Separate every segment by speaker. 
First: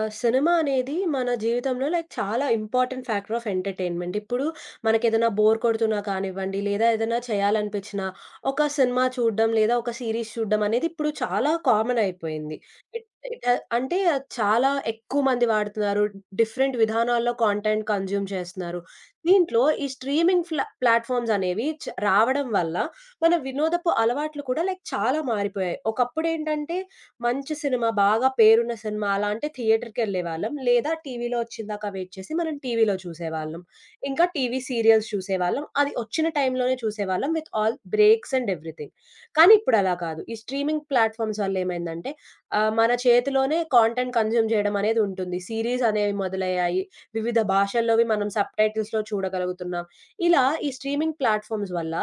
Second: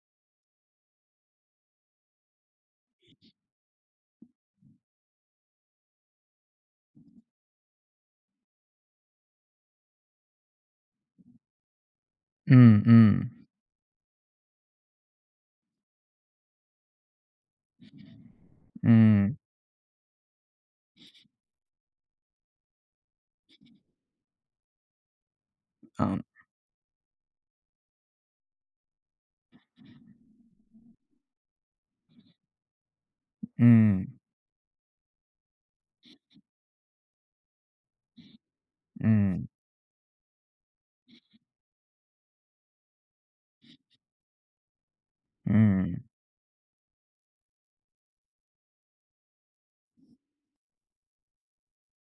Speaker 1: ఆ! సినిమా అనేది మన జీవితంలో చాలా ఇంపార్టెంట్ ఫ్యాక్టర్ ఆఫ్ ఎంటర్‌టైన్‌మెంట్. ఇప్పుడు మనకేదైనా బోర్ కొడుతున్నా కానివ్వండి, లేదా ఏదైనా చేయాలనిపించినా, ఒక సినిమా చూడడం, లేదా ఒక సీరీస్ చూడడం అనేది ఇప్పుడు చాలా కామన్ అయిపోయింది.
Speaker 2: హ్మ్.
Speaker 1: ఇట్
Speaker 2: హ్మ్.
Speaker 1: ఇట్ హ అంటే అది చాలా ఎక్కువ మంది వాడుతున్నారు. డిఫరెంట్ విధానాల్లో కంటెంట్ కన్జ్యూమ్ చేస్తున్నారు.
Speaker 2: హ్మ్.
Speaker 1: దీంట్లో ఈ స్ట్రీమింగ్ ప్లాట్‌ఫార్మ్స్ అనేవి రావడం వల్ల మన వినోదపు అలవాట్లు కూడా చాలా మారిపోయాయి.
Speaker 2: అవును.
Speaker 1: ఒకప్పుడేంటంటే మంచి సినిమా, బాగా పేరున్న సినిమా అలా అంటే థియేటర్‌కెళ్ళేవాళ్ళం. లేదా టీవీలో వచ్చిందాక వెయిట్ చేసి మనం టీవీలో చూసేవాళ్ళం.
Speaker 2: హ్మ్.
Speaker 1: ఇంకా టీవీ సీరియల్స్ చూసేవాళ్ళం. అది వచ్చిన టైంలోనే చూసేవాళ్ళం with all breaks and everything.
Speaker 2: హ్మ్.
Speaker 1: కానీ ఇప్పుడు అలా కాదు. ఈ స్ట్రీమింగ్ ప్లాట్‌ఫార్మ్స్ వల్ల ఏమైందంటే మన చేతిలోనే కాంటెంట్ కన్జ్యూమ్ చేయడం అనేది ఉంటుంది. సీరీస్
Speaker 2: హ్మ్.
Speaker 1: అనేవి మొదలయ్యాయి. వివిధ భాషల్లోవి మనం సబ్‌టైటిల్స్‌లో చూడగలుగుతున్నాం. ఇలా ఈ స్ట్రీమింగ్ ప్లాట్‌ఫార్మ్స్ వల్ల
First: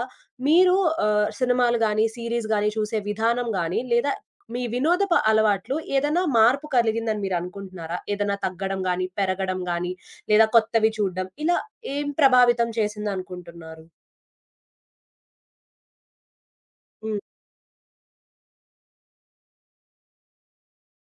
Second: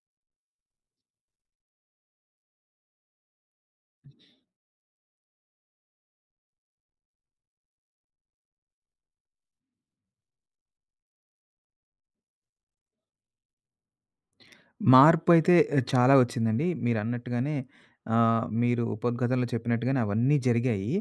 Speaker 1: మీరు సినిమాలు గాని, సీరీస్ గాని చూసే విధానం గాని లేదా మీ వినోదపు అలవాట్లు ఏదైనా మార్పు కలిగిందని మీరనుకుంటున్నారా? ఏదైనా తగ్గడం గాని, పెరగడం గాని, లేదా కొత్తవి చూడ్డం ఇలా ఏం ప్రభావితం చేసిందనుకుంటున్నారు?
Speaker 2: మార్పయితే చాలా వచ్చిందండి.
Speaker 1: హ్మ్.
Speaker 2: మీరన్నట్టుగానే మీరు ఉపద్ఘాతంలో చెప్పినట్టుగానే అవన్నీ జరిగాయి.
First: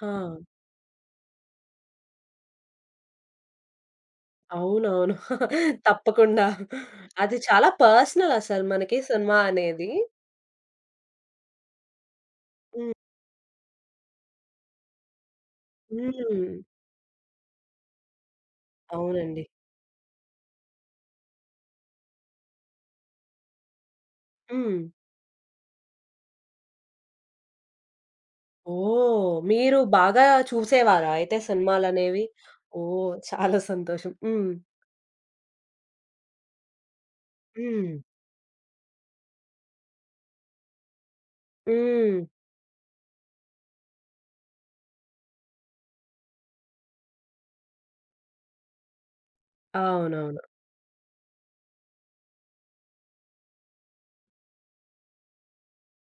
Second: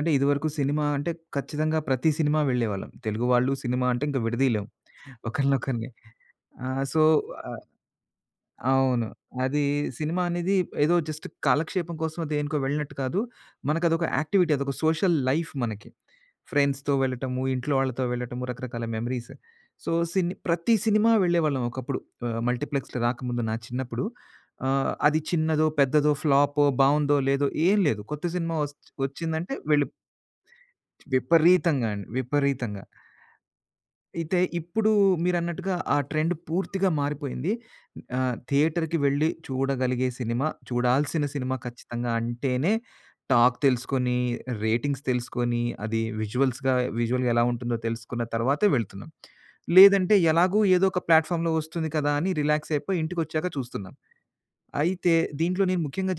Speaker 1: ఆ!
Speaker 2: ఇదివరకు సినిమా అంటే ఖచ్చితంగా ప్రతి సినిమా వెళ్ళేవాళ్ళం. తెలుగు వాళ్ళు సినిమా అంటే ఇంక విడదీయలేం
Speaker 1: అవునవును.
Speaker 2: ఒకళ్ళనొకళ్ళని.
Speaker 1: తప్పకుండా.
Speaker 2: ఆ! సో
Speaker 1: అది చాలా పర్సనల్ అసలు మనకి
Speaker 2: అవును.
Speaker 1: సినిమా
Speaker 2: అది
Speaker 1: అనేది.
Speaker 2: సినిమా అనేది ఏదో జస్ట్ కాలక్షేపం కోసమో, దేనికో
Speaker 1: హ్మ్.
Speaker 2: వెళ్ళినట్టు కాదు. మనకదొక యాక్టివిటీ. అదొక సోషల్ లైఫ్ మనకి.
Speaker 1: హ్మ్.
Speaker 2: ఫ్రెండ్స్‌తో వెళ్ళటము, ఇంట్లో వాళ్ళతో వెళ్ళటము, రకరకాల మెమరీస్.
Speaker 1: అవునండి.
Speaker 2: సో, ప్రతి సినిమా వెళ్ళేవాళ్ళం ఒకప్పుడు. మల్టీప్లెక్స్‌లు రాకముందు నా చిన్నప్పుడు.
Speaker 1: హ్మ్.
Speaker 2: అది చిన్నదో, పెద్దదో, ఫ్లాపో, బావుందో, లేదో ఏం లేదు. కొత్త సినిమా
Speaker 1: ఓహ్!
Speaker 2: వచ్చిందంటే
Speaker 1: మీరు
Speaker 2: వెళ్ళి
Speaker 1: బాగా చూసేవారా అయితే
Speaker 2: విపరీతంగా అండి.
Speaker 1: సినిమాలనేవి?
Speaker 2: విపరీతంగా.
Speaker 1: ఓహ్! చాలా సంతోషం.
Speaker 2: అయితే
Speaker 1: హ్మ్.
Speaker 2: ఇప్పుడు మీరన్నట్టుగా ఆ ట్రెండ్ పూర్తిగా మారిపోయింది.
Speaker 1: హ్మ్.
Speaker 2: థియేటర్‌కి వెళ్లి చూడగలిగే సినిమా, చూడాల్సిన సినిమా ఖచ్చితంగా
Speaker 1: హ్మ్.
Speaker 2: అంటేనే టాక్ తెలుసుకొని, రేటింగ్స్ తెలుసుకొని, అది విజువల్‌గా ఎలా ఉంటుందో తెలుసుకున్న తర్వాతే వెళ్తున్నాం. లేదంటే
Speaker 1: అవునవును.
Speaker 2: ఎలాగో ఏదో ఒక ప్లాట్‌ఫార్మ్‌లో వస్తుంది కదా! అని రిలాక్స్ అయిపోయి ఇంటికొచ్చాక చూస్తున్నాం. అయితే దీంట్లో నేను ముఖ్యంగా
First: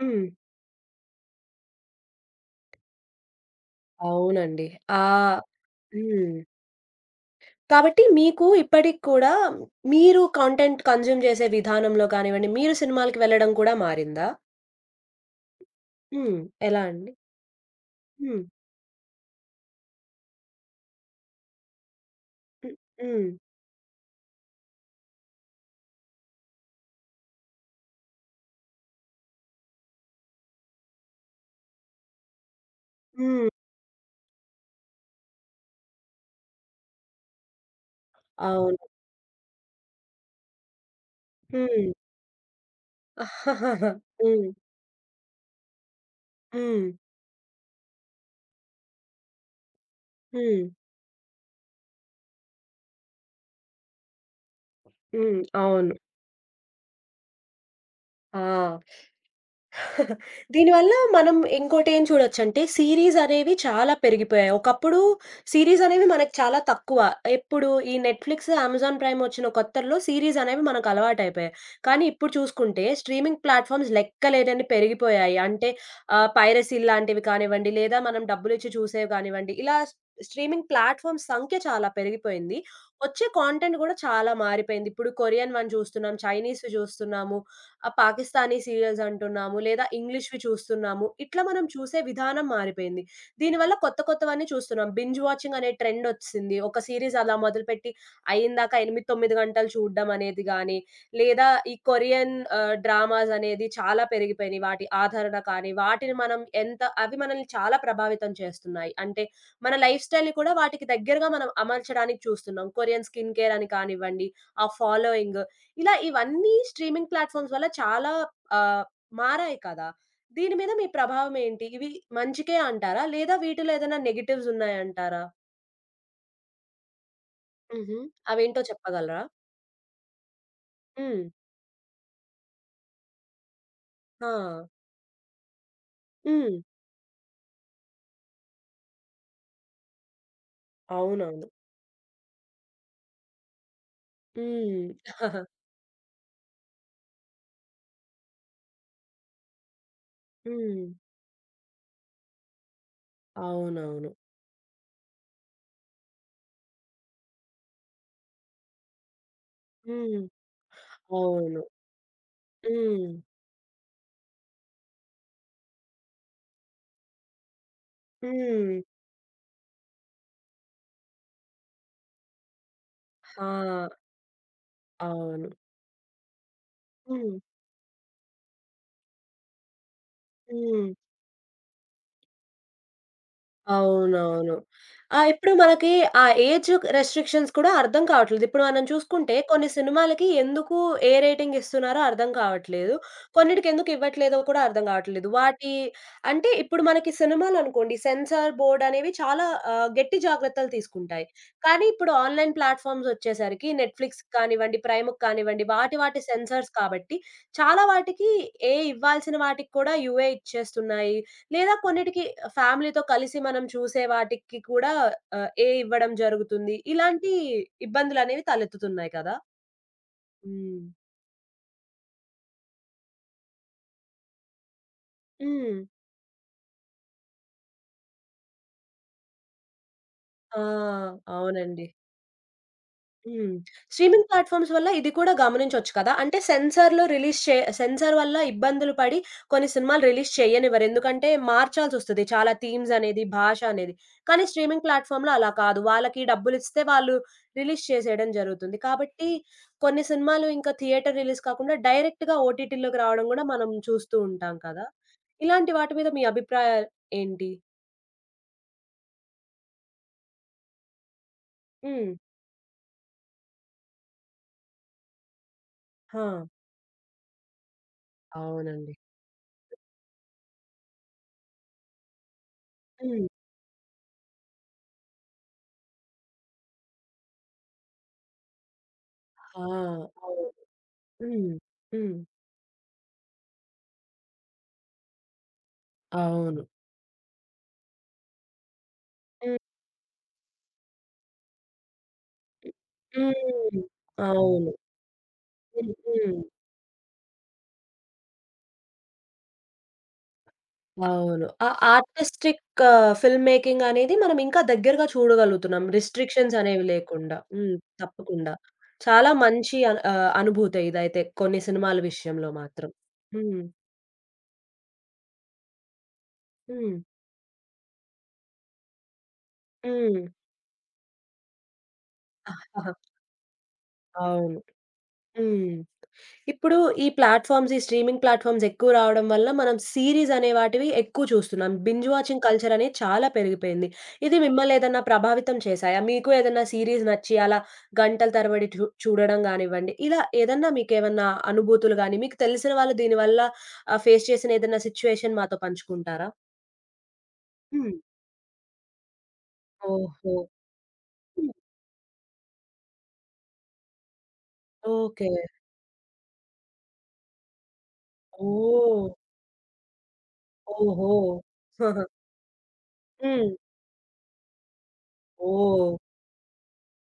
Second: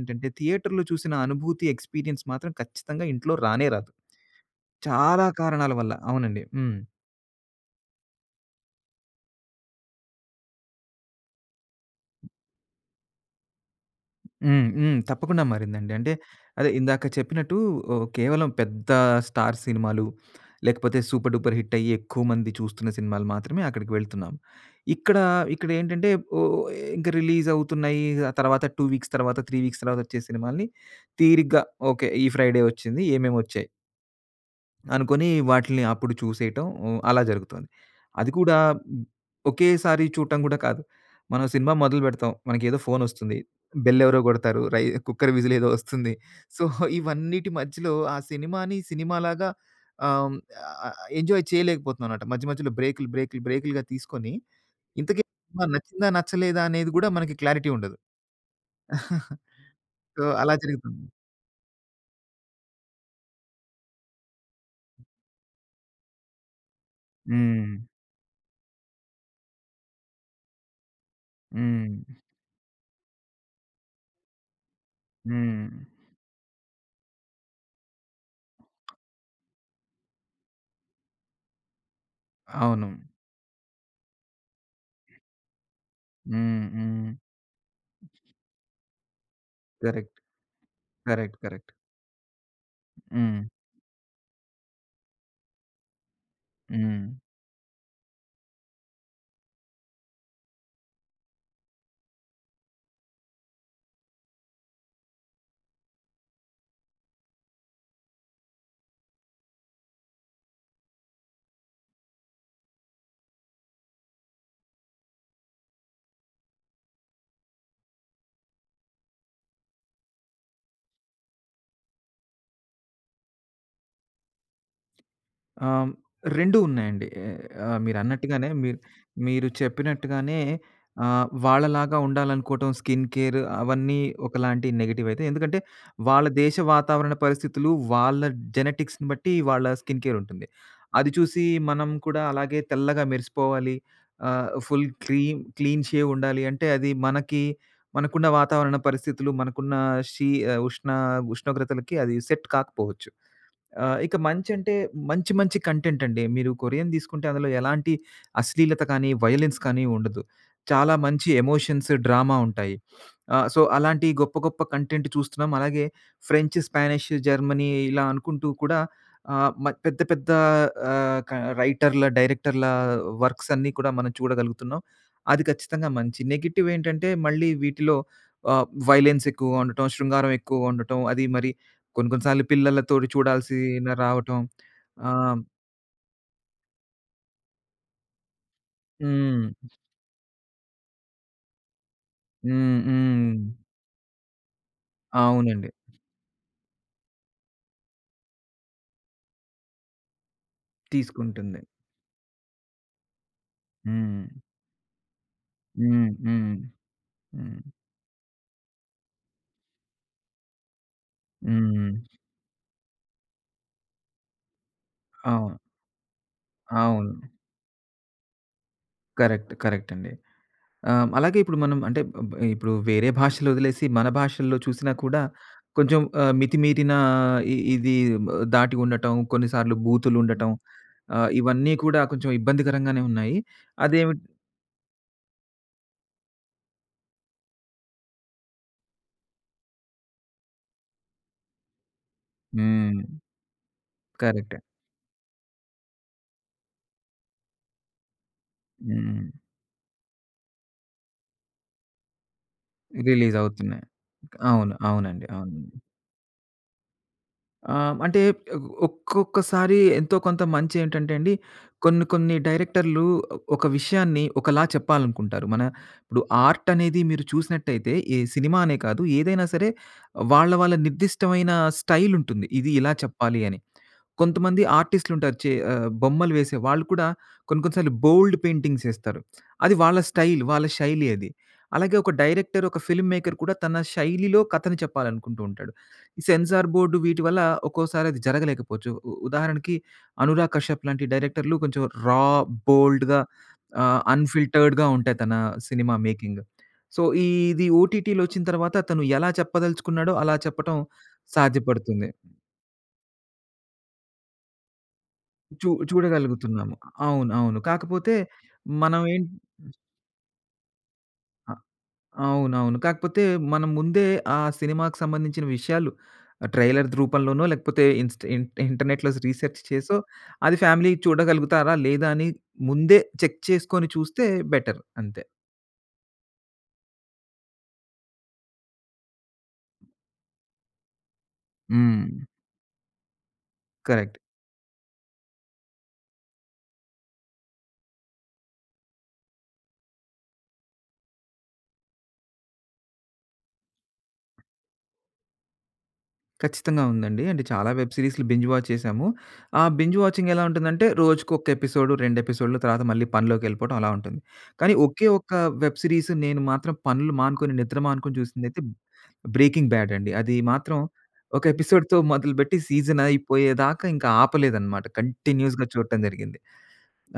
Speaker 1: హ్మ్.
Speaker 2: థియేటర్‌లో చూసిన అనుభూతి, ఎక్స్‌పీరియన్స్ మాత్రం ఖచ్చితంగా ఇంట్లో రానే రాదు.
Speaker 1: అవునండి.
Speaker 2: చాలా
Speaker 1: ఆహ్.
Speaker 2: కారణాల వల్ల.
Speaker 1: హ్మ్.
Speaker 2: అవునండి. హ్మ్.
Speaker 1: కాబట్టి మీకు ఇప్పటికి కూడా మీరు కంటెంట్ కన్జ్యూమ్ చేసే విధానంలో కానివ్వండి, మీరు సినిమాలకి వెళ్ళడం కూడా మారిందా?
Speaker 2: హ్మ్. హ్మ్. తప్పకుండా మారిందండి. అంటే
Speaker 1: హ్మ్.
Speaker 2: అదే
Speaker 1: ఎలా
Speaker 2: ఇందాక
Speaker 1: అండి?
Speaker 2: చెప్పినట్టు
Speaker 1: హ్మ్.
Speaker 2: కేవలం పెద్ద స్టార్ సినిమాలు, లేకపోతే సూపర్ డూపర్ హిట్ అయ్యి ఎక్కువ మంది
Speaker 1: హ్మ్.
Speaker 2: చూస్తున్న సినిమాలు
Speaker 1: హ్మ్.
Speaker 2: మాత్రమే అక్కడికి వెళ్తున్నాం. ఇక్కడ ఇక్కడేంటంటే ఓహ్, ఇంక రిలీజ్ అవుతున్నాయి. ఆ తర్వాత 2 వీక్స్ తర్వాత, 3 వీక్స్ తర్వాత వచ్చే సినిమాల్ని తీరిగ్గా ఓకే. ఈ ఫ్రైడే వచ్చింది.
Speaker 1: హ్మ్.
Speaker 2: ఏమేమొచ్చాయి? అనుకోని వాటిలిని అప్పుడు చూసేయటం అలా జరుగుతుంది. అది కూడా
Speaker 1: అవును.
Speaker 2: ఒకేసారి చూడటం గూడా కాదు. మనం సినిమా
Speaker 1: హ్మ్.
Speaker 2: మొదలు పెడతాం. మనకేదో ఫోనొస్తుంది. బెల్ ఎవరో
Speaker 1: హ్మ్.
Speaker 2: కొడతారు. రై కుక్కర్ విజిల్ ఏదో వస్తుంది. సో,
Speaker 1: హ్మ్.
Speaker 2: ఇవన్నిటి మధ్యలో ఆ సినిమాని సినిమాలాగా ఆహ్, హ్మ్,
Speaker 1: హ్మ్.
Speaker 2: ఎంజాయ్ చేయలేకపోతున్నామన్నమాట. మధ్య మధ్యలో బ్రేకులు, బ్రేకులు, బ్రేకులుగా తీసుకొని ఇంతకీ
Speaker 1: హ్మ్.
Speaker 2: సినిమా
Speaker 1: అవును.
Speaker 2: నచ్చిందా? నచ్చలేదా? అనేది గూడా మనకి క్లారిటీ ఉండదు.
Speaker 1: ఆ!
Speaker 2: సో, అలా
Speaker 1: దీనివల్ల
Speaker 2: జరుగుతుంది.
Speaker 1: మనం ఇంకోటేం చూడొచ్చంటే, సీరీస్ అనేవి చాలా పెరిగిపోయాయి. ఒకప్పుడు సీరీస్ అనేవి మనకు చాలా తక్కువ. ఎప్పుడు
Speaker 2: హ్మ్.
Speaker 1: ఈ నెట్‌ఫ్లిక్స్, అమెజాన్ ప్రైమ్ వచ్చిన కొత్తల్లో సీరీస్ అనేవి మనకు అలవాటయిపోయాయి.
Speaker 2: హ్మ్.
Speaker 1: కానీ ఇప్పుడు చూసుకుంటే స్ట్రీమింగ్ ప్లాట్‌ఫార్మ్స్ లెక్కలేనన్ని పెరిగిపోయాయి.
Speaker 2: హ్మ్.
Speaker 1: అంటే పైరసీలు లాంటివి కానివ్వండి, లేదా మనం డబ్బులిచ్చి చూసేవి కానివ్వండి, ఇలా స్ట్రీమింగ్ ప్లాట్‌ఫార్మ్స్ సంఖ్య చాలా పెరిగిపోయింది.
Speaker 2: అవును.
Speaker 1: వచ్చే కాంటెంట్ గూడా చాలా మారిపోయింది. ఇప్పుడు కొరియన్ వన్ చూస్తున్నాం,
Speaker 2: హ్మ్.
Speaker 1: చైనీస్‌వి
Speaker 2: హ్మ్.
Speaker 1: చూస్తున్నాము. ఆ పాకిస్తానీ సీరియల్స్ అంటున్నాము, లేదా
Speaker 2: కరెక్ట్.
Speaker 1: ఇంగ్లీష్‌వి చూస్తున్నాము.
Speaker 2: కరెక్ట్.
Speaker 1: ఇట్లా మనం
Speaker 2: కరెక్ట్.
Speaker 1: చూసే విధానం మారిపోయింది.
Speaker 2: హ్మ్.
Speaker 1: దీనివల్ల కొత్త కొత్తవన్నీ చూస్తున్నాం. బింజ్ వాచింగ్ అనే ట్రెండ్ ఒచ్చేసింది. ఒక
Speaker 2: హ్మ్.
Speaker 1: సీరీస్ అలా మొదలుపెట్టి అయిందాక 8, 9 గంటలు చూడడం అనేది గాని, లేదా ఈ కొరియన్ డ్రామాస్ అనేది చాలా పెరిగిపోయినాయి. వాటి ఆదరణ కానీ, వాటిని మనం ఎంత అవి మనల్ని చాలా ప్రభావితం చేస్తున్నాయి. అంటే మన లైఫ్ స్టైల్‌ని కూడా వాటికి దగ్గరగా మనం అమర్చడానికి చూస్తున్నాం. కొరియన్ స్కిన్ కేర్ అని కానివ్వండి, ఆ ఫాలోయింగ్ ఇలా ఇవన్నీ స్ట్రీమింగ్ ప్లాట్‌ఫామ్స్ వల్ల చాలా ఆహ్, మారాయి కదా! దీని మీద మీ ప్రభావం ఏంటి? ఇవి మంచికే అంటారా? లేదా వీటిలో ఏదైనా నెగెటివ్స్ ఉన్నాయంటారా?
Speaker 2: ఆహ్, రెండూ ఉన్నాయండి.
Speaker 1: హుహు.
Speaker 2: మీరన్నట్టుగానే
Speaker 1: అవేంటో
Speaker 2: మీరు
Speaker 1: చెప్పగలరా?
Speaker 2: మీరు చెప్పినట్టుగానే
Speaker 1: హ్మ్.
Speaker 2: వాళ్ళలాగా ఉండాలనుకోవటం స్కిన్ కేర్ అవన్నీ
Speaker 1: ఆ!
Speaker 2: ఒకలాంటి నెగెటివ్ అయితే. ఎందుకంటే వాళ్ళ దేశ
Speaker 1: హ్మ్.
Speaker 2: వాతావరణ పరిస్థితులు, వాళ్ళ జెనెటిక్స్‌ని బట్టి వాళ్ళ స్కిన్ కేర్ ఉంటుంది. అది చూసి
Speaker 1: అవునవును.
Speaker 2: మనం కూడా అలాగే తెల్లగా మెరిసిపోవాలి.
Speaker 1: హ్మ్.
Speaker 2: ఫుల్
Speaker 1: హ్మ్.
Speaker 2: క్రీమ్ క్లీన్ షేవ్ ఉండాలి అంటే అది మనకి మనకున్న వాతావరణ పరిస్థితులు, మనకున్న షీ ఉష్ణ ఉష్ణోగ్రతలకి అది సెట్ కాకపోవచ్చు. ఆ!
Speaker 1: అవునవును.
Speaker 2: ఇక మంచంటే మంచి మంచి కంటెంట్ అండి. మీరు కొరియన్ తీసుకుంటే అందులో ఎలాంటి అశ్లీలత కానీ, వయలెన్స్ కానీ
Speaker 1: హ్మ్.
Speaker 2: ఉండదు. చాలా మంచి
Speaker 1: అవును.
Speaker 2: ఎమోషన్స్, డ్రామా ఉంటాయి.
Speaker 1: హ్మ్.
Speaker 2: సో, అలాంటి గొప్ప గొప్ప కంటెంట్ చూస్తున్నాం. అలాగే ఫ్రెంచ్, స్పానిష్, జర్మనీ ఇలా అనుకుంటూ
Speaker 1: హ్మ్.
Speaker 2: కూడా ఆహ్, మ పెద్ద పెద్ద ఆహ్, క రైటర్‌ల, డైరెక్టర్‌ల వర్క్స్ అన్నీ
Speaker 1: ఆ!
Speaker 2: కూడా మనం చూడగలుగుతున్నాం. అది
Speaker 1: అవును.
Speaker 2: ఖచ్చితంగా మంచి. నెగెటివ్ ఏంటంటే
Speaker 1: హ్మ్.
Speaker 2: మళ్ళీ వీటిలో వయలెన్స్ ఎక్కువగా ఉండటం, శృంగారం ఎక్కువగా
Speaker 1: హ్మ్.
Speaker 2: ఉండటం, అది మరి కొన్ని కొన్ని సార్లు పిల్లలతోటి చూడాల్సిన రావటం.
Speaker 1: అవునవును. ఆ!
Speaker 2: ఆహ్,
Speaker 1: ఇప్పుడు మనకి ఆ ఏజ్ రెస్ట్రిక్షన్స్ కూడా అర్థం కావట్లేదు. ఇప్పుడు మనం చూసుకుంటే
Speaker 2: హ్మ్.
Speaker 1: కొన్ని సినిమాలకి ఎందుకు ఏ రేటింగ్ ఇస్తున్నారో అర్థం
Speaker 2: హ్మ్.
Speaker 1: కావట్లేదు.
Speaker 2: హ్మ్.
Speaker 1: కొన్నిటికి ఎందుకు ఇవ్వట్లేదో కూడా అర్థం కావట్లేదు.
Speaker 2: అవునండి.
Speaker 1: వాటి అంటే ఇప్పుడు మనకి సినిమాలనుకోండి సెన్సార్ బోర్డ్ అనేవి చాలా గట్టి జాగ్రత్తలు తీసుకుంటాయి.
Speaker 2: తీసుకుంటుంది.
Speaker 1: కానీ ఇప్పుడు ఆన్‌లైన్ ప్లాట్‌ఫార్మ్స్ వచ్చేసరికి నెట్‌ఫ్లిక్స్
Speaker 2: హ్మ్.
Speaker 1: కానివ్వండి, ప్రైమ్‌కి కానివ్వండి వాటి
Speaker 2: హ్మ్.
Speaker 1: వాటి
Speaker 2: హ్మ్.
Speaker 1: సెన్సార్స్ కాబట్టి
Speaker 2: హ్మ్.
Speaker 1: చాలా వాటికి ఏ ఇవ్వాల్సిన వాటికి కూడా యూఏ ఇచ్చేస్తున్నాయి. లేదా
Speaker 2: హ్మ్.
Speaker 1: కొన్నిటికి ఫ్యామిలీతో కలిసి మనం చూసే వాటికి కూడా
Speaker 2: అవును.
Speaker 1: ఏ ఇవ్వడం జరుగుతుంది.
Speaker 2: అవును.
Speaker 1: ఇలాంటి ఇబ్బందులనేవి తలెత్తుతున్నాయి కదా!
Speaker 2: కరెక్ట్. కరెక్ట్ అండి.
Speaker 1: హ్మ్.
Speaker 2: అలాగే ఇప్పుడు మనం అంటే ఇప్పుడు వేరే భాషలు వదిలేసి మన భాషల్లో చూసినా కూడా
Speaker 1: హ్మ్.
Speaker 2: కొంచెం మితిమీరిన ఇది దాటి ఉండటం, కొన్నిసార్లు బూతులు ఉండటం
Speaker 1: ఆ!
Speaker 2: ఇవన్నీ
Speaker 1: అవునండి.
Speaker 2: కూడా కొంచెం ఇబ్బందికరంగానే ఉన్నాయి.
Speaker 1: హ్మ్.
Speaker 2: అదేమి
Speaker 1: స్ట్రీమింగ్ ప్లాట్‌ఫార్మ్స్ వల్ల ఇది కూడా గమనించొచ్చు కదా! అంటే సెన్సార్‌లో రిలీజ్ చే సెన్సార్ వల్ల ఇబ్బందులు పడి కొన్ని సినిమాలు రిలీజ్ చేయనివ్వరు. ఎందుకంటే మార్చాల్సొస్తది. చాలా థీమ్స్
Speaker 2: హ్మ్.
Speaker 1: అనేది, భాష అనేది. కానీ
Speaker 2: కరెక్టే.
Speaker 1: స్ట్రీమింగ్ ప్లాట్‌ఫార్మ్‌లో అలా కాదు. వాళ్ళకి డబ్బులిస్తే వాళ్ళు రిలీజ్ చేసేయడం జరుగుతుంది.
Speaker 2: హ్మ్.
Speaker 1: కాబట్టి కొన్ని సినిమాలు ఇంకా థియేటర్ రిలీజ్ కాకుండా డైరెక్ట్‌గా ఓటీటీలోకి రావడం
Speaker 2: రిలీజ్
Speaker 1: గూడా మనం
Speaker 2: అవుతున్నాయి.
Speaker 1: చూస్తూ ఉంటాం
Speaker 2: అవును.
Speaker 1: కదా!
Speaker 2: అవునండి. అవునండి.
Speaker 1: ఇలాంటి వాటి మీద మీ అభిప్రాయాలు ఏంటి?
Speaker 2: అంటే ఒక్కొక్కసారి ఎంతో కొంత మంచి ఏంటంటే అండి, కొన్ని
Speaker 1: హ్మ్.
Speaker 2: కొన్ని డైరెక్టర్లు ఒక విషయాన్ని ఒకలా చెప్పాలనుకుంటారు. మన
Speaker 1: ఆ!
Speaker 2: ఇప్పుడు ఆర్ట్ అనేది మీరు చూసినట్టయితే ఏ సినిమా అనే
Speaker 1: అవునండి.
Speaker 2: కాదు ఏదైనా సరే వాళ్ళ వాళ్ళ నిర్దిష్టమైన స్టైల్ ఉంటుంది. ఇది ఇలా
Speaker 1: హ్మ్.
Speaker 2: చెప్పాలి అని. కొంతమంది ఆర్టిస్ట్‌లుంటారు. బొమ్మలు వేసే వాళ్ళు కూడా కొన్ని కొన్ని సార్లు బోల్డ్ పెయింటింగ్స్ ఏస్తారు.
Speaker 1: ఆ!
Speaker 2: అది వాళ్ళ స్టైల్,
Speaker 1: అవును.
Speaker 2: వాళ్ళ శైలి అది.
Speaker 1: హ్మ్.
Speaker 2: అలాగే ఒక
Speaker 1: హ్మ్.
Speaker 2: డైరెక్టర్, ఒక ఫిల్మ్ మేకర్ కూడా తన శైలిలో కథను చెప్పాలనుకుంటూ ఉంటాడు. ఈ
Speaker 1: అవును.
Speaker 2: సెన్సార్ బోర్డ్ వీటి వల్ల ఒక్కోసారి అది జరగలేకపోవచ్చు.
Speaker 1: హ్మ్.
Speaker 2: ఉదాహరణకి 'అనురాగ్ కశ్యప్' లాంటి డైరెక్టర్లు కొంచెం రా, బోల్డ్‌గా
Speaker 1: హ్మ్. అవును.
Speaker 2: అన్‌ఫిల్టర్డ్‌గా ఉంటాయి తన
Speaker 1: హ్మ్.
Speaker 2: సినిమా
Speaker 1: హ్మ్.
Speaker 2: మేకింగ్. సో, ఇది ఓటీటీలో వచ్చిన తర్వాత తను ఎలా చెప్పదలుచుకున్నాడో అలా చెప్పటం
Speaker 1: అవును. ఆ
Speaker 2: సాధ్యపడుతుంది.
Speaker 1: ఆర్టిస్టిక్ ఫిల్మ్ మేకింగ్ అనేది మనం ఇంకా దగ్గరగా చూడగలుగుతున్నాం. రిస్ట్రిక్షన్స్
Speaker 2: చూడగలుగుతున్నాము.
Speaker 1: అనేవి
Speaker 2: అవును.
Speaker 1: లేకుండా.
Speaker 2: అవును.
Speaker 1: హ్మ్.
Speaker 2: కాకపోతే
Speaker 1: తప్పకుండా.
Speaker 2: మనం ఏం
Speaker 1: చాలా మంచి అనుభూతే ఇదైతే
Speaker 2: అ
Speaker 1: కొన్ని సినిమాల విషయంలో
Speaker 2: అవునవును.
Speaker 1: మాత్రం.
Speaker 2: కాకపోతే
Speaker 1: హ్మ్.
Speaker 2: మనం ముందే ఆ సినిమాకి సంబంధించిన విషయాలు ట్రైలర్
Speaker 1: హ్మ్.
Speaker 2: రూపంలోనో లేకపోతే ఇన్‌స్ట ఇన్ ఇంటర్నెట్‌లో రీసెర్చ్ చేసో
Speaker 1: హ్మ్.
Speaker 2: అది ఫ్యామిలీ చూడగలుగుతారా లేదా అని ముందే చెక్ చేసుకొని చూస్తే
Speaker 1: అవును.
Speaker 2: బెటర్ అంతే.
Speaker 1: హ్మ్. ఇప్పుడు ఈ ప్లాట్‌ఫార్మ్స్, ఈ స్ట్రీమింగ్ ప్లాట్‌ఫార్మ్స్ ఎక్కువ రావడం వల్ల మనం సీరీస్ అనే వాటివి ఎక్కువ చూస్తున్నాం. బింజ్
Speaker 2: హ్మ్.
Speaker 1: వాచింగ్ కల్చర్ అనేది చాలా పెరిగిపోయింది.
Speaker 2: కరెక్ట్.
Speaker 1: ఇది మిమ్మల్ని ఏదన్నా ప్రభావితం చేశాయా? మీకు ఏదన్నా సీరీస్ నచ్చి అలా గంటల తరబడి చూడడం గానివ్వండి, ఇలా ఏదన్నా మీకేమన్నా అనుభూతులు గాని, మీకు తెలిసిన వాళ్ళు దీనివల్ల ఫేస్ చేసిన ఏదన్నా సిట్యుయేషన్ మాతో పంచుకుంటారా?
Speaker 2: ఖచ్చితంగా ఉందండి. అంటే చాలా వెబ్
Speaker 1: హ్మ్.
Speaker 2: సీరీస్‌లు బింజ్ వాచ్ చేశాము. ఆ బింజ్ వాచింగ్
Speaker 1: ఓహో!
Speaker 2: ఎలా ఉంటుందంటే రోజుకొక
Speaker 1: హ్మ్.
Speaker 2: ఎపిసోడ్, 2 ఎపిసోడ్‌లు తర్వాత మళ్ళీ పనిలోకెళ్ళిపోవడం అలా ఉంటుంది. కానీ ఒకే
Speaker 1: ఓకే.
Speaker 2: ఒక్క వెబ్ సీరీస్ నేను మాత్రం పనులు మానుకొని, నిద్ర మానుకొని చూసిందైతే
Speaker 1: ఓహ్!
Speaker 2: 'బ్రేకింగ్ బ్యాడ్' అండి. అది మాత్రం
Speaker 1: ఓహో!
Speaker 2: ఒక ఎపిసోడ్‌తో
Speaker 1: ఆహా!
Speaker 2: మొదలుపెట్టి సీజన్
Speaker 1: హ్మ్.
Speaker 2: అయిపోయేదాకా ఇంకా ఆపలేదనమాట. కంటిన్యూయస్‌గా
Speaker 1: ఓహ్!
Speaker 2: చూడటం జరిగింది.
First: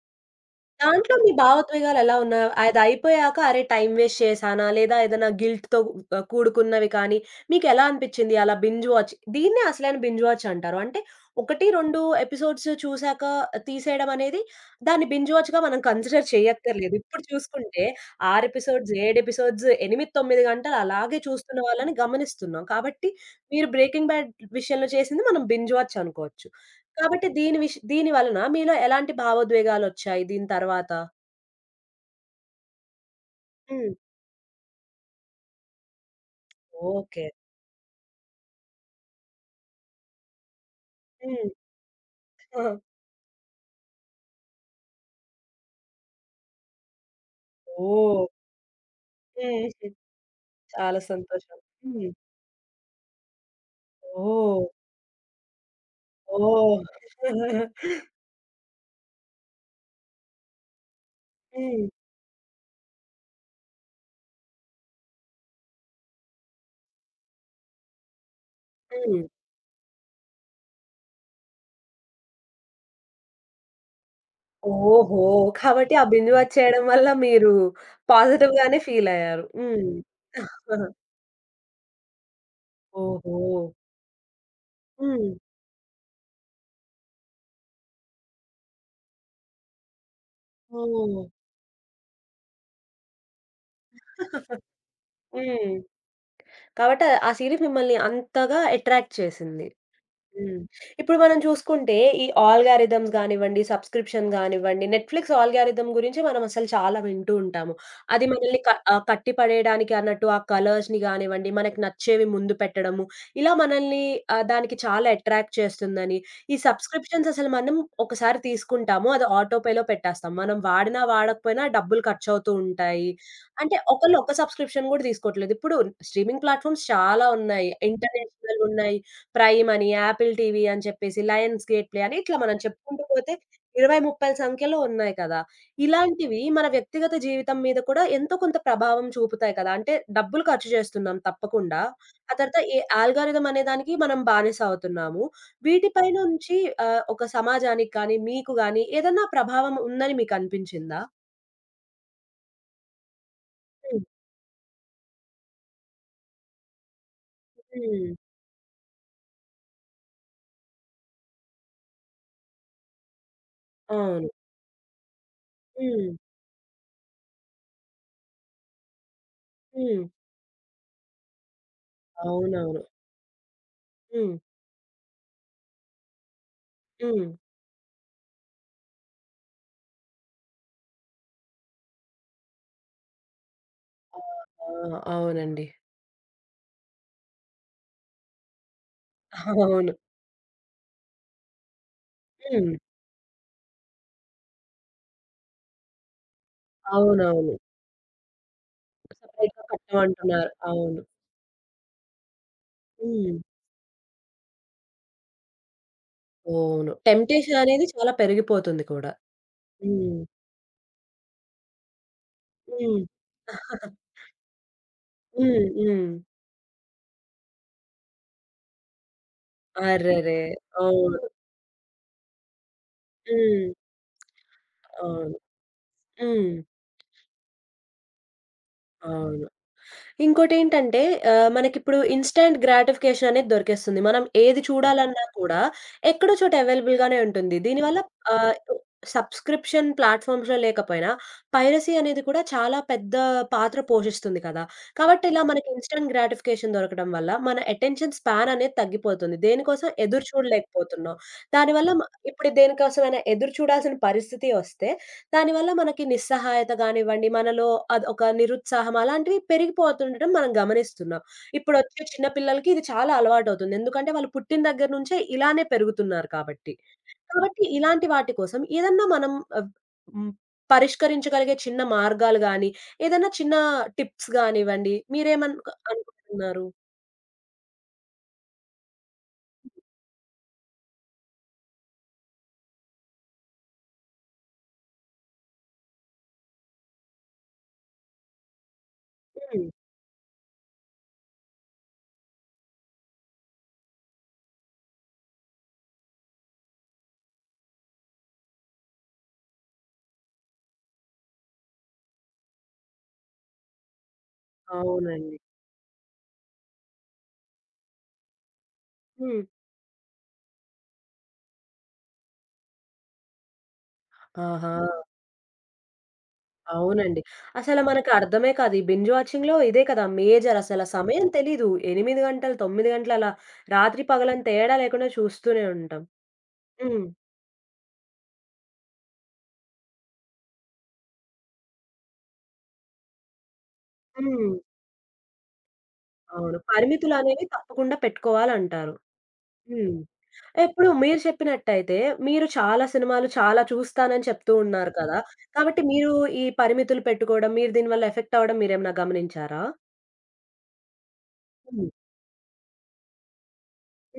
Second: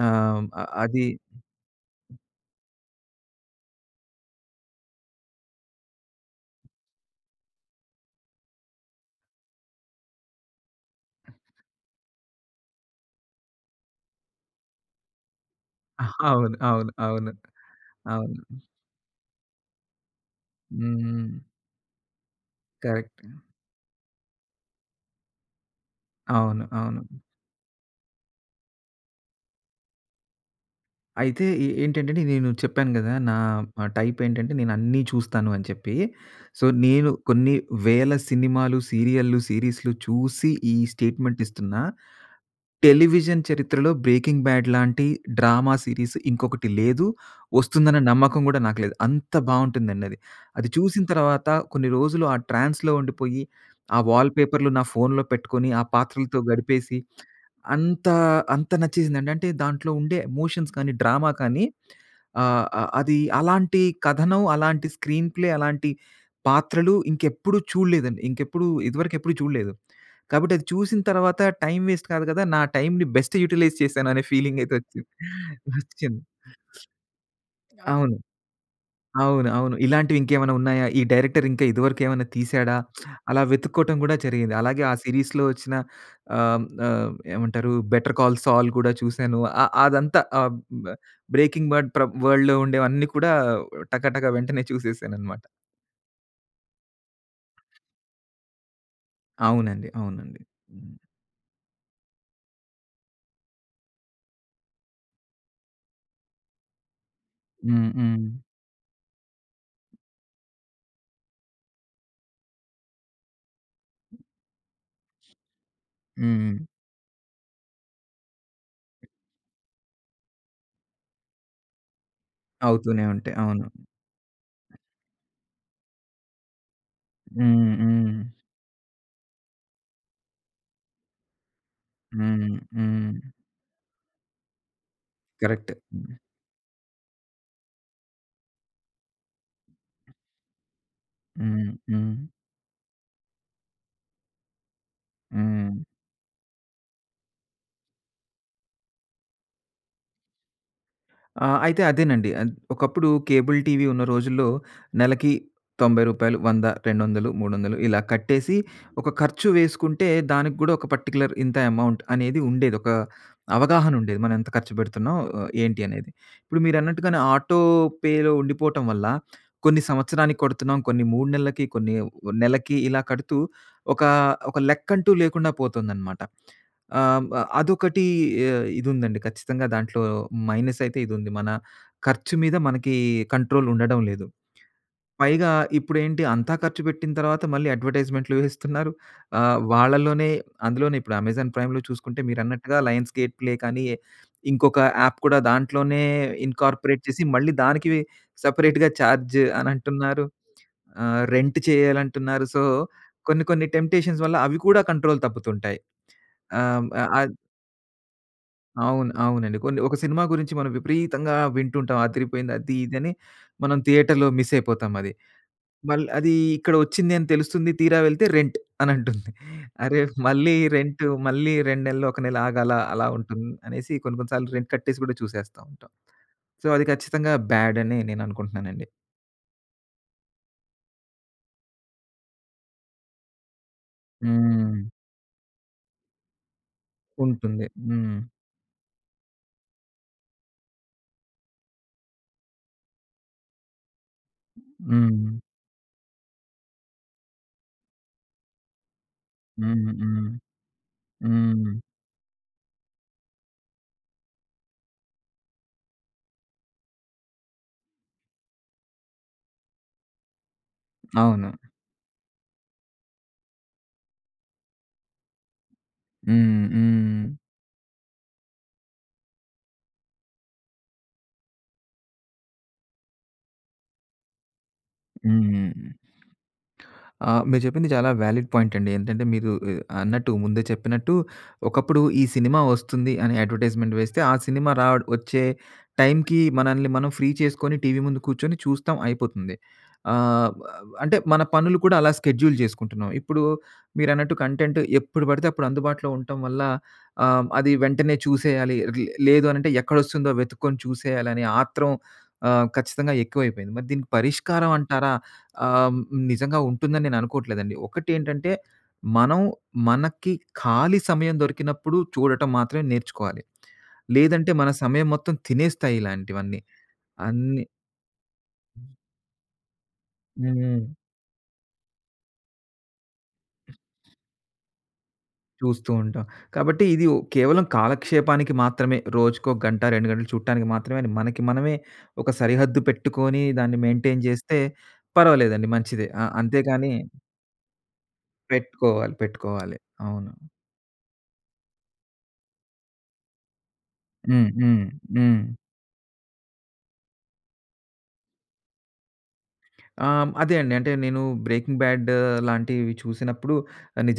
Speaker 2: ఆహ్, అది
Speaker 1: దాంట్లో మీ భావోద్వేగాలెలా ఉన్నాయి? అదయిపోయాక అరే! టైమ్ వేస్ట్ చేశానా? లేదా ఏదైనా గిల్ట్‌తో కూడుకున్నవి కానీ, మీకెలా అనిపిచ్చింది? అలా బింజ్ వాచ్ దీన్నే అసలైన బింజ్ వాచ్ అంటారు. అంటే 1, 2 ఎపిసోడ్స్ చూసాక తీసేయడం అనేది దాన్ని బింజ్ వాచ్‌గా మనం కన్సిడర్
Speaker 2: అవును. అవును.
Speaker 1: చేయక్కర్లేదు. ఇప్పుడు
Speaker 2: అవును.
Speaker 1: చూసుకుంటే
Speaker 2: అవును.
Speaker 1: 6 ఎపిసోడ్స్, 7 ఎపిసోడ్స్, 8, 9 గంటలు అలాగే
Speaker 2: హ్మ్.
Speaker 1: చూస్తున్న వాళ్ళని గమనిస్తున్నాం. కాబట్టి
Speaker 2: కరెక్ట్.
Speaker 1: మీరు 'బ్రేకింగ్ బ్యాడ్' విషయంలో చేసింది మనం బింజ్ వాచ్ అనుకోవచ్చు.
Speaker 2: అవును. అవును.
Speaker 1: కాబట్టి దీని వలన మీలో ఎలాంటి భావోద్వేగాలొచ్చాయి దీని తర్వాత?
Speaker 2: అయితే ఏ ఏంటంటేండి నేను చెప్పాను గదా! నా
Speaker 1: హ్మ్.
Speaker 2: టైప్ ఏంటంటే నేను అన్నీ చూస్తాను అని చెప్పి. సో, నేను
Speaker 1: ఓకే.
Speaker 2: కొన్ని వేల సినిమాలు, సీరియల్లు, సీరీస్‌లు చూసి ఈ స్టేట్మెంట్
Speaker 1: హ్మ్.
Speaker 2: ఇస్తున్నా.
Speaker 1: ఆ!
Speaker 2: టెలివిజన్ చరిత్రలో 'బ్రేకింగ్ బ్యాడ్' లాంటి డ్రామా సీరీస్ ఇంకొకటి లేదు. వస్తుందన్న
Speaker 1: ఓహ్!
Speaker 2: నమ్మకం గూడా నాకు లేదు. అంత
Speaker 1: హ్మ్. హ్మ్.
Speaker 2: బావుంటుందండి అది. అది
Speaker 1: చాలా
Speaker 2: చూసిన తర్వాత
Speaker 1: సంతోషం.
Speaker 2: కొన్ని
Speaker 1: హ్మ్.
Speaker 2: రోజులు ఆ ట్రాన్స్‌లో ఉండిపోయి, ఆ వాల్
Speaker 1: ఓహ్!
Speaker 2: పేపర్‌లు నా ఫోన్‌లో పెట్టుకొని, ఆ పాత్రలతో
Speaker 1: ఓహ్!
Speaker 2: గడిపేసి అంత, అంత నచ్చేసిందండి. అంటే దాంట్లో ఉండే ఎమోషన్స్ కానీ, డ్రామా కానీ
Speaker 1: హ్మ్.
Speaker 2: ఆహ్, అ అది అలాంటి కథనం, అలాంటి స్క్రీన్ ప్లే, అలాంటి పాత్రలు ఇంకెప్పుడు చూడలేదండి. ఇంకెప్పుడు ఇదివరకు
Speaker 1: హ్మ్.
Speaker 2: ఎప్పుడు చూడలేదు. కాబట్టి అది చూసిన తర్వాత టైం వేస్ట్ కాదు కదా! నా టైమ్‌ని బెస్ట్ యుటిలైజ్ చేశాననే ఫీలింగ్ అయితే వచ్చింది.
Speaker 1: ఓహో! కాబట్టి ఆ
Speaker 2: వచ్చింది.
Speaker 1: బింజ్ వాచ్ చేయడం వల్ల మీరు
Speaker 2: అవును.
Speaker 1: పాజిటివ్‌గానే ఫీల్ అయ్యారు.
Speaker 2: అవును. అవును.
Speaker 1: హ్మ్.
Speaker 2: ఇలాంటివి ఇంకేమైనా ఉన్నాయా? ఈ డైరెక్టర్ ఇంకా ఇదివరకు ఏమైనా తీసాడా?
Speaker 1: ఓహో!
Speaker 2: అలా వెతుక్కోవటం కూడా జరిగింది. అలాగే ఆ
Speaker 1: హ్మ్.
Speaker 2: సీరీస్‌లో వచ్చిన ఆహ్, ఆహ్, ఏమంటారు 'బెటర్ కాల్ సాల్' కూడా చూసాను. అదంతా ఆహ్, బ్
Speaker 1: ఓహ్!
Speaker 2: 'బ్రేకింగ్ బడ్' వరల్డ్‌లో ఉండేవన్నీ కూడా టకటక వెంటనే చూసేసాననమాట.
Speaker 1: హ్మ్. కాబట్టి ఆ సీరీస్ మిమ్మల్ని అంతగా అట్రాక్ట్ చేసింది.
Speaker 2: అవునండి. అవునండి.
Speaker 1: హ్మ్.
Speaker 2: హ్మ్.
Speaker 1: ఇప్పుడు మనం చూసుకుంటే ఈ ఆల్గారిథమ్స్ గానివ్వండి, సబ్స్క్రిప్షన్ గానివ్వండి, నెట్‌ఫ్లిక్స్ ఆల్గారిథమ్ గురించి మనం అసలు చాలా వింటూ ఉంటాము.
Speaker 2: హ్మ్.
Speaker 1: అది
Speaker 2: హ్మ్.
Speaker 1: మనల్ని కట్టి పడేయడానికి అన్నట్టు ఆ కలర్స్‌ని గానివ్వండి, మనకి నచ్చేవి ముందు పెట్టడము, ఇలా మనల్ని దానికి చాలా అట్రాక్ట్ చేస్తుందని,
Speaker 2: హ్మ్.
Speaker 1: ఈ సబ్స్క్రిప్షన్స్ అసలు మనం ఒకసారి తీసుకుంటాము. అది ఆటో పేలో పెట్టేస్తాం. మనం వాడినా, వాడకపోయినా డబ్బులు ఖర్చవుతూ
Speaker 2: అవుతూనే
Speaker 1: ఉంటాయి.
Speaker 2: ఉంటాయి. అవును.
Speaker 1: అంటే ఒకళ్ళు ఒక సబ్స్క్రిప్షన్ గూడా తీసుకోవట్లేదు. ఇప్పుడు స్ట్రీమింగ్ ప్లాట్‌ఫార్మ్స్ చాలా ఉన్నాయి.
Speaker 2: హ్మ్. హ్మ్.
Speaker 1: ఇంటర్నేషనల్ ఉన్నాయి. ప్రైమ్ అని, యాపిల్ టీవీ అని చెప్పేసి, లయన్స్ గేట్ ప్లే అని ఇట్లా
Speaker 2: హ్మ్.
Speaker 1: మనం చెప్పుకుంటూ
Speaker 2: హ్మ్.
Speaker 1: పోతే 20, 30 సంఖ్యలో ఉన్నాయి కదా!
Speaker 2: కరెక్ట్.
Speaker 1: ఇలాంటివి మన వ్యక్తిగత జీవితం మీద కూడా ఎంతో కొంత ప్రభావం చూపుతాయి కదా! అంటే డబ్బులు ఖర్చు చేస్తున్నాం
Speaker 2: హ్మ్.
Speaker 1: తప్పకుండా.
Speaker 2: హ్మ్.
Speaker 1: ఆ తర్వాత ఏ ఆల్గారిథం అనే దానికి మనం బానిస అవుతున్నాము.
Speaker 2: హ్మ్.
Speaker 1: వీటిపై నుంచి ఒక సమాజానికి కానీ, మీకు గానీ ఏదన్నా ప్రభావం ఉందని మీకు అనిపించిందా?
Speaker 2: ఆ! అయితే అదేనండి. ఒకప్పుడు కేబుల్ టీవీ ఉన్న
Speaker 1: హ్మ్.
Speaker 2: రోజుల్లో నెలకి రూ. 90, రూ. 100, 200, 300 ఇలా
Speaker 1: హ్మ్.
Speaker 2: కట్టేసి ఒక ఖర్చు వేసుకుంటే దానికి గూడా ఒక పర్టిక్యులర్ ఇంత అమౌంట్ అనేది ఉండేది. ఒక అవగాహన ఉండేది.
Speaker 1: అవును.
Speaker 2: మనం ఎంత ఖర్చు పెడుతున్నాం ఏంటి
Speaker 1: హ్మ్.
Speaker 2: అనేది. ఇప్పుడు మీరన్నట్టుగానే ఆటో పేలో ఉండిపోవటం వల్ల కొన్ని
Speaker 1: హ్మ్.
Speaker 2: సంవత్సరానికి కొడుతున్నాం, కొన్ని 3 నెలలకి, కొన్ని నెలకి
Speaker 1: అవునవును.
Speaker 2: ఇలా కడుతూ ఒక
Speaker 1: హ్మ్.
Speaker 2: ఒక లెక్కంటూ లేకుండా పోతుందన్నమాట. ఆహ్,
Speaker 1: హ్మ్.
Speaker 2: బ అదొకటి ఇదుందండి. ఖచ్చితంగా దాంట్లో మైనస్ అయితే ఇదుంది. మన ఖర్చు మీద మనకి కంట్రోల్ ఉండడం లేదు.
Speaker 1: ఆ! ఆ!
Speaker 2: పైగా
Speaker 1: అవునండి.
Speaker 2: ఇప్పుడేంటి అంతా ఖర్చు పెట్టిన తర్వాత మళ్ళీ అడ్వర్టైజ్మెంట్‌లు వేస్తున్నారు. ఆహ్,
Speaker 1: అవును.
Speaker 2: వాళ్ళలోనే అందులోనే ఇప్పుడు అమెజాన్ ప్రైమ్‌లో చూసుకుంటే
Speaker 1: హ్మ్.
Speaker 2: మీరన్నట్టుగా లయన్స్ గేట్ ప్లే కానీ, ఇంకొక యాప్ కూడా దాంట్లోనే ఇన్కార్పొరేట్ చేసి మళ్ళీ
Speaker 1: అవునవును.
Speaker 2: దానికి సెపరేట్‌గా చార్జ్
Speaker 1: సెపరేట్‌గా
Speaker 2: అనంటున్నారు.
Speaker 1: కట్టమంటున్నారు. అవును.
Speaker 2: రెంట్ చేయాలంటున్నారు. సో,
Speaker 1: హ్మ్.
Speaker 2: కొన్ని కొన్ని టెంప్టేషన్స్ వల్ల అవి కూడా కంట్రోల్ తప్పుతుంటాయి. ఆహ్,
Speaker 1: అవును.
Speaker 2: ఆ!
Speaker 1: టెంప్టేషన్ అనేది చాలా పెరిగిపోతుంది కూడా.
Speaker 2: అవును. అవునండి. కొన్ని ఒక
Speaker 1: హ్మ్.
Speaker 2: సినిమా గురించి మనం విపరీతంగా వింటుంటాం. అదిరిపోయింది అది ఇది
Speaker 1: హ్మ్.
Speaker 2: అని మనం థియేటర్‌లో మిస్ అయిపోతాం అది.
Speaker 1: హ్మ్. హ్మ్.
Speaker 2: అది ఇక్కడ వచ్చింది అని తెలుస్తుంది. తీరా వెళ్తే రెంట్ అని అంటుంది. అరే!
Speaker 1: అరెరే!
Speaker 2: మళ్ళీ రెంట్
Speaker 1: అవును.
Speaker 2: మళ్ళీ 2 నెలలు, ఒక నెల ఆగాల అలా ఉంటుంది
Speaker 1: హ్మ్.
Speaker 2: అనేసి కొన్ని కొన్ని సార్లు రెంట్ కట్టేసి కూడా
Speaker 1: అవును.
Speaker 2: చూసేస్తా ఉంటాం.
Speaker 1: హ్మ్.
Speaker 2: సో, అది ఖచ్చితంగా బ్యాడ్ అని నేను అనుకుంటున్నానండి.
Speaker 1: అవును. ఇంకోటేంటంటే మనకిప్పుడు ఇన్‌స్టాంట్ గ్రాటిఫికేషన్ అనేది దొరికేస్తుంది. మనం ఏది హ్మ్.
Speaker 2: హ్మ్.
Speaker 1: చూడాలన్నా కూడా ఎక్కడో చోట అవైలబుల్‌గానే ఉంటుంది.
Speaker 2: ఉంటుంది.
Speaker 1: దీనివల్ల
Speaker 2: హ్మ్.
Speaker 1: ఆహ్, సబ్స్క్రిప్షన్ ప్లాట్‌ఫార్మ్స్‌లో లేకపోయినా పైరసీ అనేది కూడా చాలా పెద్ద పాత్ర పోషిస్తుంది కదా! కాబట్టి
Speaker 2: హ్మ్.
Speaker 1: ఇలా మనకి ఇన్‌స్టాంట్ గ్రాటిఫికేషన్ దొరకడం వల్ల మన అటెన్షన్ స్పాన్ అనేది తగ్గిపోతుంది. దేనికోసం
Speaker 2: హ్మ్.
Speaker 1: ఎదురు
Speaker 2: హ్మ్.
Speaker 1: చూడలేకపోతున్నాం.
Speaker 2: హ్మ్.
Speaker 1: దానివల్ల ఇప్పుడు దేనికోసమైనా ఎదురు చూడాల్సిన పరిస్థితి వస్తే దానివల్ల మనకి నిస్సహాయత గానివ్వండి, మనలో అదొక నిరుత్సాహం అలాంటివి పెరిగిపోతుండటం మనం గమనిస్తున్నాం.
Speaker 2: అవును.
Speaker 1: ఇప్పుడొచ్చే చిన్న పిల్లలకి ఇది చాలా అలవాటవుతుంది. ఎందుకంటే వాళ్ళు పుట్టిన దగ్గర నుంచే ఇలానే పెరుగుతున్నారు
Speaker 2: హ్మ్.
Speaker 1: కాబట్టి.
Speaker 2: హ్మ్.
Speaker 1: కాబట్టి ఇలాంటి వాటి కోసం ఏదన్నా మనం ఆహ్, హ్మ్, పరిష్కరించగలిగే చిన్న మార్గాలు గానీ, ఏదన్నా చిన్న టిప్స్ గానివ్వండి,
Speaker 2: హ్మ్.
Speaker 1: అనుకుంటున్నారు?
Speaker 2: ఆ! మీరు చెప్పింది చాలా వ్యాలిడ్ పాయింట్ అండి. ఏంటంటే మీరు అన్నట్టు ముందే చెప్పినట్టు ఒకప్పుడు ఈ సినిమా వస్తుంది అని అడ్వర్టైజ్‌మెంట్ వేస్తే ఆ సినిమా వచ్చే టైంకి మనల్ని మనం ఫ్రీ చేసుకొని టీవీ ముందు కూర్చొని చూస్తాం అయిపోతుంది.
Speaker 1: హ్మ్.
Speaker 2: ఆహ్, అంటే మన పనులు కూడా అలా స్కెడ్యూల్ చేసుకుంటున్నాం. ఇప్పుడు మీరన్నట్టు కంటెంట్ ఎప్పుడు పడితే అప్పుడు అందుబాటులో ఉండటం వల్ల అది వెంటనే చూసేయాలి. లేదు అనంటే ఎక్కడొస్తుందో వెతుక్కొని చూసేయాలనే ఆత్రం ఖచ్చితంగా ఎక్కువైపోయింది. మరి దీనికి పరిష్కారం అంటారా?
Speaker 1: అవునండి.
Speaker 2: ఆహ్, హ్మ్. నిజంగా ఉంటుందని నేను అనుకోవట్లేదండి. ఒకటేంటంటే, మనం
Speaker 1: హ్మ్.
Speaker 2: మనకి ఖాళీ సమయం దొరికినప్పుడు చూడటం మాత్రమే నేర్చుకోవాలి. లేదంటే మన
Speaker 1: ఆహా!
Speaker 2: సమయం మొత్తం తినేస్తాయి ఇలాంటివన్నీ.
Speaker 1: అవునండి.
Speaker 2: అన్నీ
Speaker 1: అసల మనకర్థమే కాదు. ఈ బింజ్ వాచింగ్‌లో ఇదే కదా మేజర్
Speaker 2: హ్మ్.
Speaker 1: అసల సమయం తెలీదు. 8 గంటలు, 9 గంటలు అలా రాత్రి పగలని తేడా లేకుండా చూస్తూనే
Speaker 2: చూస్తూ
Speaker 1: ఉంటాం.
Speaker 2: ఉంటాం. కాబట్టి
Speaker 1: హ్మ్.
Speaker 2: ఇది ఓ కేవలం కాలక్షేపానికి మాత్రమే రోజుకో గంట, 2 గంటలు చూడటానికి మాత్రమే అని మనకి మనమే ఒక సరిహద్దు పెట్టుకొని దాన్ని మెయింటైన్
Speaker 1: హ్మ్.
Speaker 2: చేస్తే పర్వాలేదండి మంచిదే. ఆ!
Speaker 1: అవును.
Speaker 2: అంతేగాని
Speaker 1: పరిమితులనేవి తప్పకుండా పెట్టుకోవాలంటారు.
Speaker 2: పెట్టుకోవాలి, పెట్టుకోవాలి.
Speaker 1: హ్మ్.
Speaker 2: అవును.
Speaker 1: ఇప్పుడు మీరు చెప్పినట్టయితే మీరు చాలా సినిమాలు చాలా చూస్తానని
Speaker 2: హ్మ్.
Speaker 1: చెప్తూ
Speaker 2: హ్మ్.
Speaker 1: ఉన్నారు కదా!
Speaker 2: హ్మ్.
Speaker 1: కాబట్టి మీరు ఈ పరిమితులు పెట్టుకోవడం, మీరు దీనివల్ల ఎఫెక్ట్ అవ్వడం మీరేమైనా గమనించారా?
Speaker 2: ఆ! అదే అండి. అంటే నేను 'బ్రేకింగ్
Speaker 1: హ్మ్.
Speaker 2: బ్యాడ్' లాంటివి చూసినప్పుడు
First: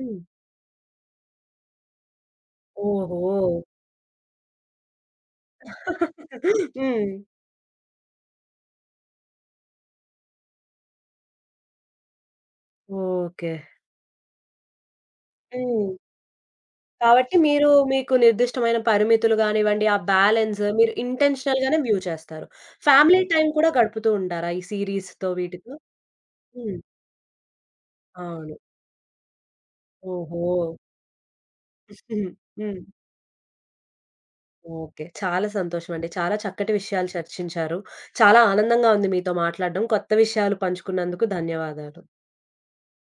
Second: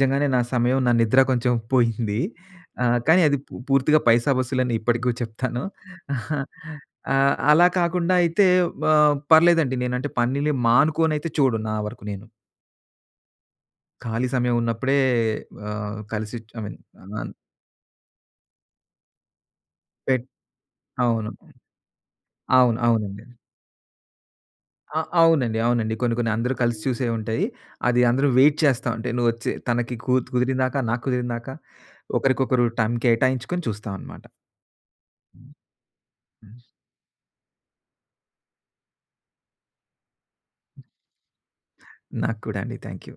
Speaker 1: హ్మ్.
Speaker 2: నా సమయం, నా నిద్ర కొంచెం పోయింది. కానీ
Speaker 1: ఓహో!
Speaker 2: అది పూర్తిగా పైసా వసూలని ఇప్పటికి చెప్తాను.
Speaker 1: హ్మ్.
Speaker 2: అలా కాకుండా అయితే పర్లేదండి. నేనంటే పనిని మానుకోనైతే చూడను నా వరకు నేను.
Speaker 1: ఓకే.
Speaker 2: ఖాళీ సమయం ఉన్నప్పుడే
Speaker 1: హ్మ్.
Speaker 2: కలిసి ఐ మీన్ ఆహ్,
Speaker 1: కాబట్టి మీరు మీకు నిర్దిష్టమైన పరిమితులు గానివ్వండి, ఆ
Speaker 2: పెట్
Speaker 1: బ్యాలెన్స్ మీరు
Speaker 2: అవును.
Speaker 1: ఇంటెన్షనల్‌గానే వ్యూ చేస్తారు.
Speaker 2: అవును.
Speaker 1: ఫ్యామిలీ
Speaker 2: అవునండి.
Speaker 1: అవును. టైమ్ కూడా గడుపుతూ ఉంటారా ఈ
Speaker 2: ఆ!
Speaker 1: సీరీస్‌తో
Speaker 2: అవునండి.
Speaker 1: వీటితో?
Speaker 2: అవునండి. కొన్ని కొన్ని అందరూ
Speaker 1: హ్మ్.
Speaker 2: కలిసి హ్మ్. చూసేవి ఉంటాయి. అది అందరూ
Speaker 1: అవును.
Speaker 2: వెయిట్ చేస్తా ఉంటాయి. నువ్వొచ్చి తనకి
Speaker 1: ఓహో!
Speaker 2: కుదిరిందాకా, నాకు కుదిరిందాకా
Speaker 1: హ్మ్.
Speaker 2: ఒకరికొకరు
Speaker 1: హ్మ్.
Speaker 2: టైం కేటాయించుకొని చూస్తామనమాట.
Speaker 1: ఓకే. చాలా
Speaker 2: హ్మ్.
Speaker 1: సంతోషం అండి. చాలా చక్కటి విషయాలు చర్చించారు. చాలా ఆనందంగా ఉంది మీతో మాట్లాడడం. కొత్త విషయాలు పంచుకున్నందుకు ధన్యవాదాలు.
Speaker 2: నాకు కూడా అండి. Thank you.